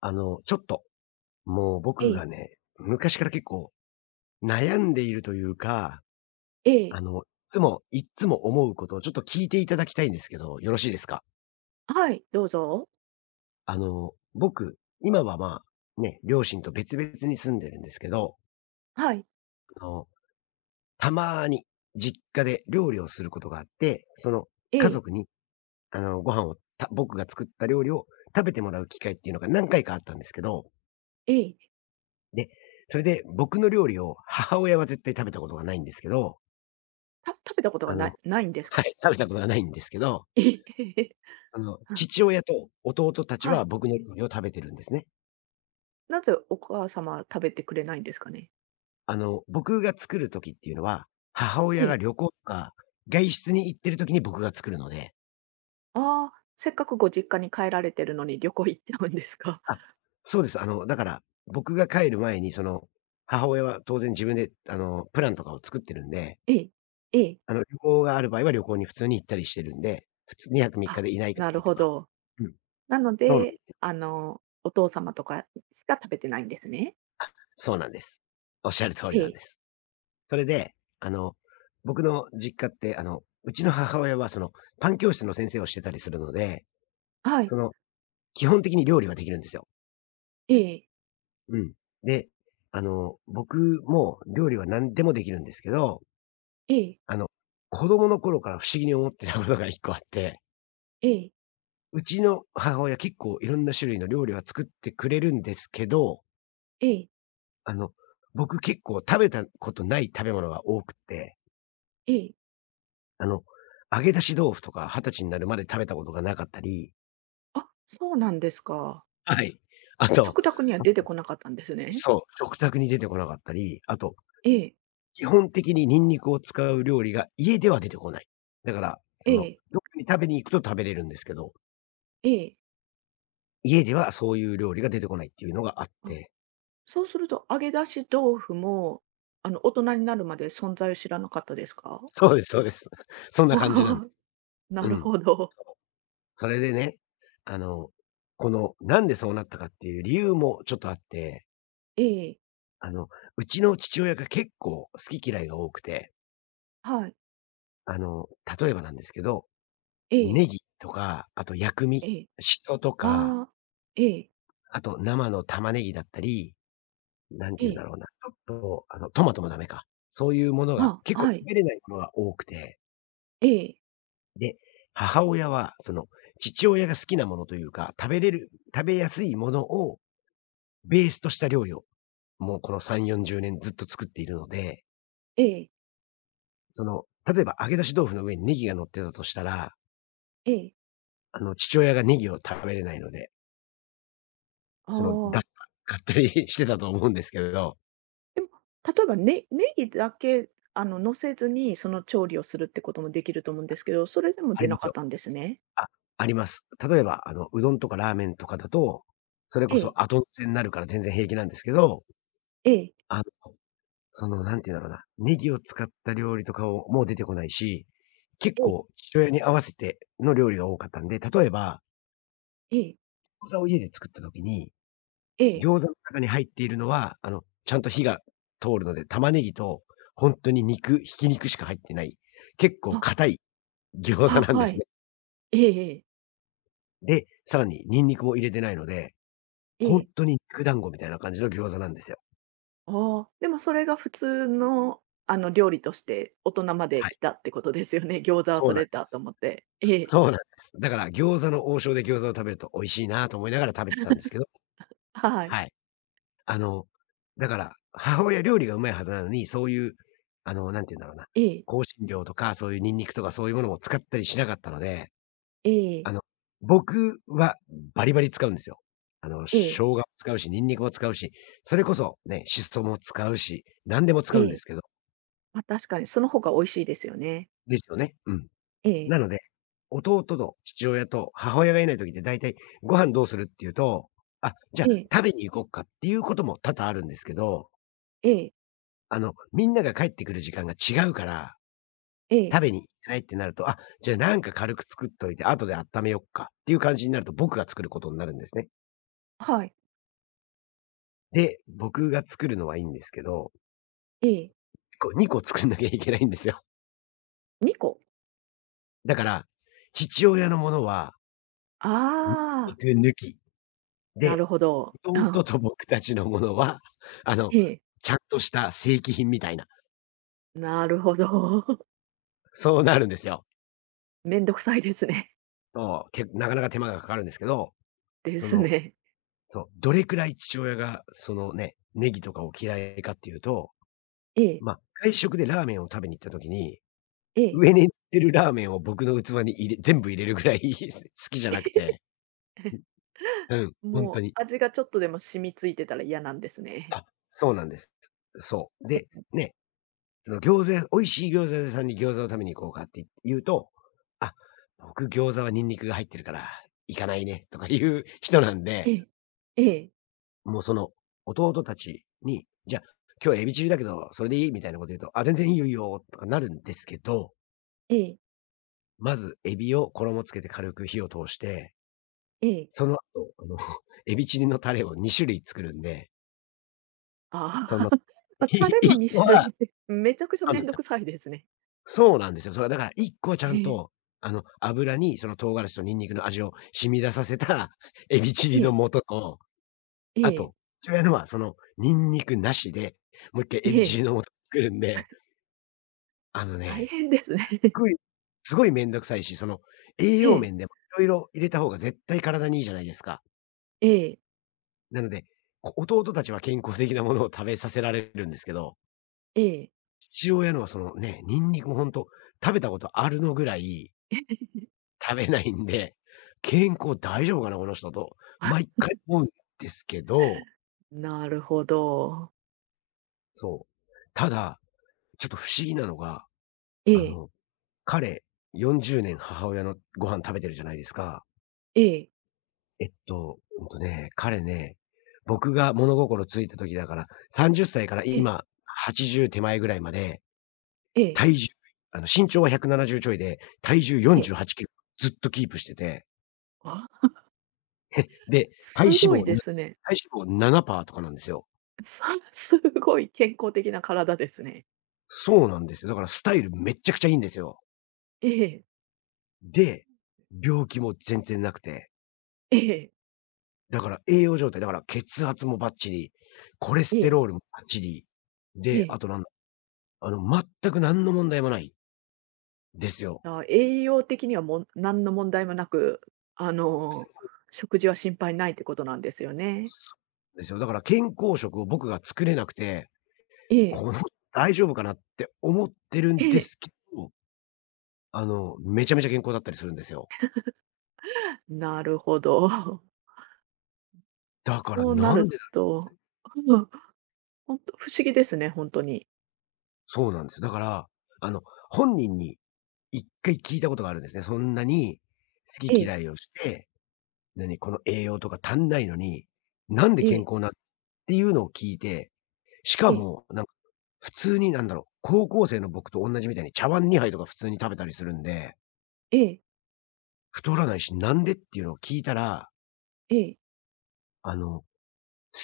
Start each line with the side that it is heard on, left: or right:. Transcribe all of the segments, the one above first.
left: ちょっと、もう
right: え
left: 僕
right: え、
left: がね、昔から結構悩んでいるというか、
right: ええ、
left: いつも、いっつも思うことをちょっと聞いていただきたいんですけど、よろしいですか？
right: はい、どうぞ。
left: 僕、今は、まあ、ね、両親と別々に住んでるんですけど、
right: はい、
left: あの、たまに実家で料理をすることがあって、その、
right: え
left: 家
right: え、
left: 族に、ご飯を、た僕が作った料理を食べてもらう機会っていうのが何回かあったんですけど、
right: ええ、
left: で、それで僕の料理を母親は絶対食べたことがないんですけど、
right: 食べたことが
left: あ
right: ない
left: の
right: ないんです
left: は
right: か？
left: い、食べたことはないんですけど、
right: ええ、ええええ。
left: 父親と弟たち
right: はい。
left: は僕の料理を食べてるんですね。
right: なぜお母様は食べてくれないんですかね？
left: 僕が作る時っていうのは、母
right: え
left: 親が
right: え、
left: 旅行とか、外出に行ってる時に僕が作るので。
right: ああ、せっかくご実家に帰られてるのに旅行行っちゃうんですか？
left: あ、そうです。だから、僕が帰る前に、その、母親は当然自分で、プランとかを作ってるんで、
right: ええ、ええ、
left: 旅行がある場合は旅行に普通に行ったりしてるんで、2泊3
right: あ、
left: 日でいないと
right: なるほ
left: か。
right: ど。
left: うん、
right: なの
left: そうなんで
right: で、
left: すよ。
right: お父様とかしか食べてないんですね。
left: そうなんです。おっしゃる通り
right: え
left: なん
right: え、
left: です。それで、あの、僕の実家って、うちの母親はその、パン教室の先生をしてたりするので、
right: はい、
left: その、基本的に料理はできるんですよ。
right: ええ、
left: うん。で、僕も料理は何でもできるんですけど、
right: ええ、
left: あの、子供の頃から不思議に思ってたことが1個あって、
right: ええ、
left: うちの母親結構いろんな種類の料理は作ってくれるんですけど、
right: ええ、
left: あの、僕結構食べたことない食べ物が多くって、
right: ええ。
left: あの、揚げ出し豆腐とか20歳になるまで食べたことがなかったり、
right: あ、そうなんですか。
left: はい。あと
right: 食卓には
left: あ
right: 出て
left: と
right: こなかったんですね。
left: そう、食卓に出てこなかったり、あと、
right: ええ、
left: 基本的にニンニクを使う料理が家では出てこない。だから、
right: え
left: その、
right: え、
left: どっかに食べに行くと食べれるんですけど、
right: ええ。
left: 家ではそういう料理が出てこないっていうのがあっ
right: あ、
left: て、
right: そうすると、揚げ出し豆腐も、大人になるまで存在を知らなかったですか？
left: そうです、そうです。そんな
right: お
left: 感じなんで
right: お、
left: す。
right: な
left: う
right: る
left: ん。
right: ほど。
left: そう。それでね、あの、この、なんでそうなったかっていう理由もちょっとあって、
right: ええ、
left: あの、うちの父親が結構好き嫌いが多くて、
right: はい、
left: あの、例えばなんですけど、
right: ええ、
left: ネギとか、あと薬味、
right: ええ。
left: シソとか、
right: ああ、ええ、
left: あと生の玉ねぎだったり、なんて
right: え
left: 言うん
right: え、
left: だろうな、ちょっと、トマトもダメか。そういうものが、
right: あ、
left: 結構
right: はい、
left: 食べれないものが多くて、
right: ええ、
left: で、母親は、その、父親が好きなものというか、食べやすいものをベースとした料理を、もうこの3、40年ずっと作っているので、
right: ええ、
left: その、例えば揚げ出し豆腐の上にネギが乗ってたとしたら、
right: ええ。
left: 父親がネギを食べれないので、
right: あ
left: その、
right: あ、
left: 買ったりしてたと思うんですけど、
right: でも、例えば、ネギだけ、乗せずに、その調理をするってこともできると思うんですけど、それでも
left: あ
right: 出
left: りま
right: な
left: す
right: かっ
left: よ。
right: たんですね。
left: あ、あります。例えば、うどんとかラーメンとかだと、それこ
right: ええ、
left: そ後乗せになるから全然平気なんですけど、
right: ええ、
left: あの、その、なんて言うんだろうな、ネギを使った料理とかをもう出てこないし、結
right: ええ、
left: 構父親に合わせての料理が多かったんで、例えば、
right: ええ、
left: 餃子を家で作った時に、
right: ええ。
left: 餃子の中に入っているのは、ちゃんと火が通るので、玉ねぎと、ほんとにひき肉しか入ってない、結構
right: あ、
left: 硬い餃子
right: あ、
left: なんで
right: は
left: す
right: い。
left: ね。
right: ええええ。
left: で、さらにニンニクも入れてないので、
right: え
left: ほん
right: え。
left: とに肉団子みたいな感じの餃子なんですよ。
right: ああ、でもそれが普通の、料理として大人まで
left: は
right: 来
left: い。
right: たってことですよね。餃子は
left: そう
right: そ
left: なん
right: れ
left: で
right: だと
left: す。
right: 思って。ええ。
left: そうなんです。だから餃子の王将で餃子を食べると美味しいなと思いながら食べてたんですけど、
right: はい。
left: はい。あの、だから、母親料理がうまいはずなのに、そういう、なんて言うんだろうな、
right: ええ。
left: 香辛料とか、そういうニンニクとかそういうものも使ったりしなかったので、
right: ええ。
left: あの、僕はバリバリ使うんですよ。生
right: ええ。
left: 姜も使うし、ニンニクも使うし、それこそね、シソも使うし、何でも使うん
right: え
left: で
right: え。
left: すけど、
right: ま、確かにその方が美味しいですよね。
left: ですよね。うん。
right: ええ。
left: なので、弟と父親と母親がいない時って大体「ご飯どうする？」って言うと「あ、じゃあ
right: ええ。
left: 食べに行こっか」っていうことも多々あるんですけど、
right: ええ。
left: みんなが帰ってくる時間が違うから、
right: ええ。
left: 食べに行ってないってなると、あ、じゃあなんか軽く作っといて後で温めよっかっていう感じになると僕が作ることになるんですね。
right: はい。
left: で、僕が作るのはいいんですけど、
right: ええ。
left: こう2個作んなきゃいけないんですよ。
right: 2個。
left: だから、父親のものは、
right: ああ、
left: 肉抜き、
right: な
left: で、
right: るほど。
left: 弟
right: あ、
left: と僕たちのものは、あの、
right: ええ。
left: ちゃんとした正規品みたいな、
right: なるほど。
left: そうなるんですよ。
right: めんどくさいですね。
left: そう、なかなか手間がかかるんですけど、
right: で
left: そ
right: す
left: の、
right: ね。
left: そう、どれくらい父親が、そのね、ネギとかを嫌いかっていうと、
right: ええ。
left: ま、外食でラーメンを食べに行った時に、
right: ええ。
left: 上に行ってるラーメンを僕の器に全部入れるぐらい 好きじゃなくて、うん、ほんと
right: も
left: に。
right: う味がちょっとでも染みついてたら嫌なんですね。
left: あ、そうなんです。そう。で、ね、その餃子屋美味しい餃子屋さんに餃子を食べに行こうかって言うと、あ、僕餃子はニンニクが入ってるから、行かないねとかいう人なん
right: え
left: で、
right: え。ええ。
left: もうその、弟たちに、じゃあ、今日はエビ中だけど、それでいい？みたいなこと言うと、あ、全然いいよ、いいよとかなるんですけど、
right: ええ。
left: まずエビを衣つけて軽く火を通して、
right: ええ。
left: その後、エビチリのタレを2種類作るんで、
right: あ
left: そ
right: あ。
left: の、
right: まあ、タレも2
left: 1
right: 種類
left: は。
right: いいて、めちゃくちゃ
left: そう
right: め
left: なん
right: ん
left: で
right: ど
left: す。
right: くさいですね。
left: そうなんですよ。それはだから1個ちゃ
right: え
left: ん
right: え。
left: と、油にその唐辛子とニンニクの味を染み出させた エビチ
right: え
left: リの
right: え。
left: 素と、
right: え
left: あ
right: え。
left: と、父親のはそのニンニクなしで、もう一回エ
right: え
left: ビチ
right: え。
left: リの素作るんで、あの
right: 大
left: ね、
right: 変ですね。
left: すごいすごいめんどくさいし、その栄
right: え
left: 養
right: え。
left: 面でも色々入れた方が絶対体にいいじゃないですか。
right: ええ。
left: なので、弟たちは健康的なものを食べさせられるんですけど、
right: ええ。
left: 父親のはそのね、ニンニクもほんと、食べたことあるのぐらい 食べないんで、健康大丈夫かな、この人と、
right: あ、
left: 毎回思うんですけど、
right: なるほど。
left: そう。ただ、ちょっと不思議なのが、
right: え
left: あ
right: え。
left: の、彼、40年母親のご飯食べてるじゃないですか。
right: ええ。
left: 彼ね、僕が物心ついた時だから、30歳から
right: ええ。
left: 今、80手前ぐらいまで、
right: ええ。
left: 体重あの、身長は170ちょいで、体重
right: え
left: 48
right: え。
left: キロずっとキープしてて、
right: あ、
left: で、
right: すごいで
left: 肪な
right: すね。
left: 体脂肪7パーとかなんですよ。
right: さすごい健康的な体ですね。
left: そうなんですよ。だからスタイルめっちゃくちゃいいんですよ。
right: え
left: で、病気も全然なくて、
right: ええ。
left: だから栄養状態、だから血圧もバッチリ、コレ
right: え
left: ス
right: え。え
left: テロー
right: え。
left: ルもバッチリ、
right: え
left: で、あ
right: え。
left: となんだ、あの、全く何の問題もないですよ。
right: あ、栄養的には何の問題もなく、あの、食事は心配ないってことなんですよね。
left: ですよ。だから健康食を僕が作れなくて、
right: ええ、
left: この人大丈夫かなって思ってる
right: え
left: んで
right: え。
left: すけど、めちゃめちゃ健康だったりするんですよ。
right: なるほど。
left: だから
right: そうな
left: なん
right: る
left: でだ。
right: と、うん、ほんと不思議ですね、ほんとに。
left: そうなんですよ。だから、あの、本人に一回聞いたことがあるんですね。そんなに好
right: え
left: き
right: え、
left: 嫌いをして、なに、この栄養とか足んないのに、なんで
right: え
left: 健
right: え、
left: 康なっていうのを聞いて、しか
right: ええ、
left: も、なんか、普通になんだろう、高校生の僕とおんなじみたいに茶碗2杯とか普通に食べたりするんで、
right: ええ、
left: 太らないし、なんでっていうのを聞いたら、
right: ええ、
left: あの、好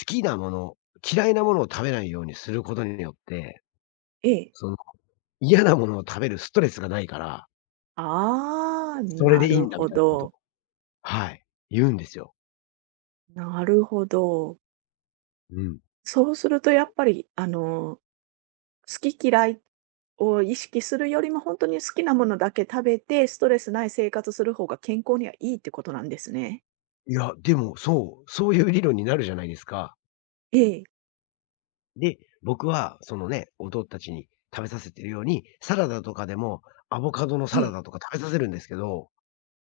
left: きなもの、嫌いなものを食べないようにすることによって、
right: ええ。
left: その、嫌なものを食べるストレスがないから、
right: ああ、
left: それ
right: な
left: でいい
right: る
left: んだみ
right: ほ
left: たいなことを、
right: ど。
left: はい、言うんですよ。
right: なるほど。
left: うん。
right: そうするとやっぱり、あの好き嫌いを意識するよりも、本当に好きなものだけ食べて、ストレスない生活する方が健康にはいいってことなんですね。
left: いや、でも、そう、そういう理論になるじゃないですか。
right: ええ、
left: で、僕はそのね、弟たちに食べさせてるように、サラダとかでもアボカドの
right: え
left: サラ
right: え、
left: ダとか食べさせるんですけど、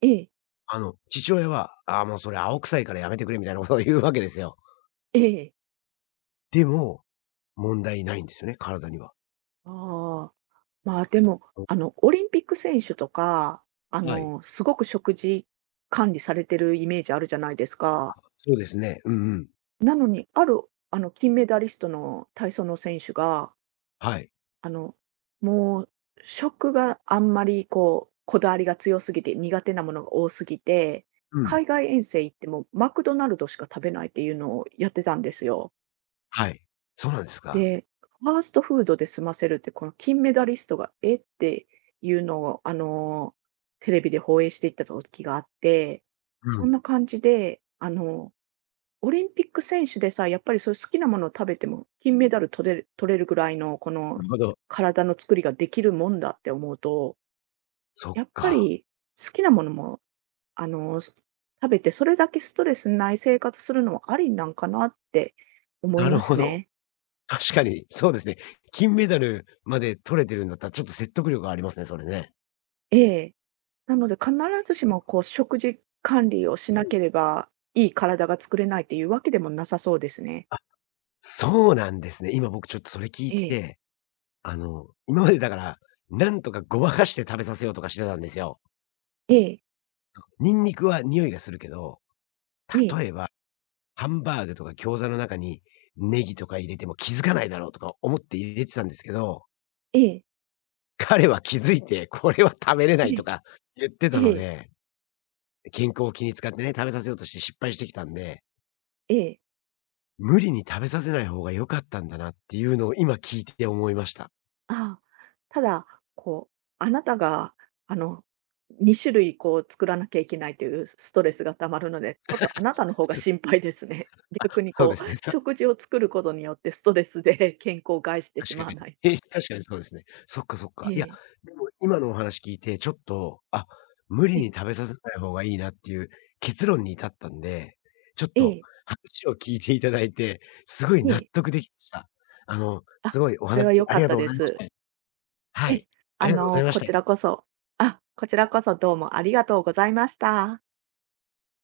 right: ええ、
left: 父親は、「ああ、もうそれ青臭いからやめてくれ」みたいなことを言うわけですよ。
right: ええ。
left: でも、問題ないんですよね、体には。
right: ああ、まあ、でも、
left: う
right: オリンピック選手とか、
left: ん、はい。
right: すごく食事管理されてるイメージあるじゃないですか。
left: そうですね。うんうん。
right: なのに、ある、金メダリストの体操の選手が
left: はい。
right: あの、もう、食があんまりこだわりが強すぎて、苦手なものが多すぎて、
left: うん。
right: 海外遠征行ってもマクドナルドしか食べないっていうのをやってたんですよ。
left: はい。そうなんですか。
right: で、ファーストフードで済ませるって、この金メダリストが、えっていうのを、テレビで放映していった時があって、
left: う
right: そ
left: ん。
right: んな感じで、あのオリンピック選手でさ、やっぱりそういう好きなものを食べても、金メダル取れるぐらいの、
left: なるほど。
right: 体の作りができるもんだって思うと、
left: そっ
right: やっぱ
left: か。
right: り好きなものも、あの、す食べて、それだけストレスない生活するのはありなんかなって思い
left: なる
right: ま
left: ほ
right: す
left: ど。
right: ね。
left: 確かに、そうですね。金メダルまで取れてるんだったら、ちょっと説得力ありますね、それね。
right: ええ。なので必ずしも、こう、食事管理をしな
left: うん。
right: ければ、いい体が作れないっていうわけでもなさそうですね。
left: あ、そうなんですね。今僕ちょっとそれ聞い
right: ええ。
left: て、今までだから、なんとかごまかして食べさせようとかしてたんですよ。
right: ええ。
left: ニンニクは匂いがするけど、
right: え
left: 例え
right: え。
left: ば、ハンバーグとか餃子の中にネギとか入れても気づかないだろうとか思って入れてたんですけど、
right: ええ。
left: 彼は気づいて、これは食べれない
right: え
left: と
right: え。
left: か言ってた
right: え
left: の
right: え。
left: で、健康を気に使ってね、食べさせようとして失敗してきたんで、
right: ええ。
left: 無理に食べさせない方が良かったんだなっていうのを今聞いて思いました。
right: ああ、ただ、こう、あなたが、あの、2種類こう作らなきゃいけないというストレスが溜まるので、ちょっとあなたの方が
left: す
right: 心配ですね。逆に
left: そう
right: こ
left: で
right: う、
left: すね。
right: 食事を作ることによってストレスで 健康を害してし
left: 確
right: ま
left: か
right: わ
left: に。
right: な いか。
left: え、確かにそうですね。そっかそっか。
right: え
left: いや、
right: え、
left: でも今のお話聞いてちょっと、あ、無理
right: ええ、
left: に食べさせない方がいいなっていう結論に至ったんで、ちょっ
right: え
left: と
right: え、
left: 話を聞いていただいて、すごい納
right: ええ。
left: 得できました。
right: あ、
left: すごいお
right: それは
left: 話
right: 良
left: あ
right: かっ
left: りが
right: た
left: とうご
right: で
left: ざいまし
right: す。
left: た。は
right: ええ、
left: い。ありがとうございまし
right: こ
left: た。
right: ちらこそこちらこそどうもありがとうございました。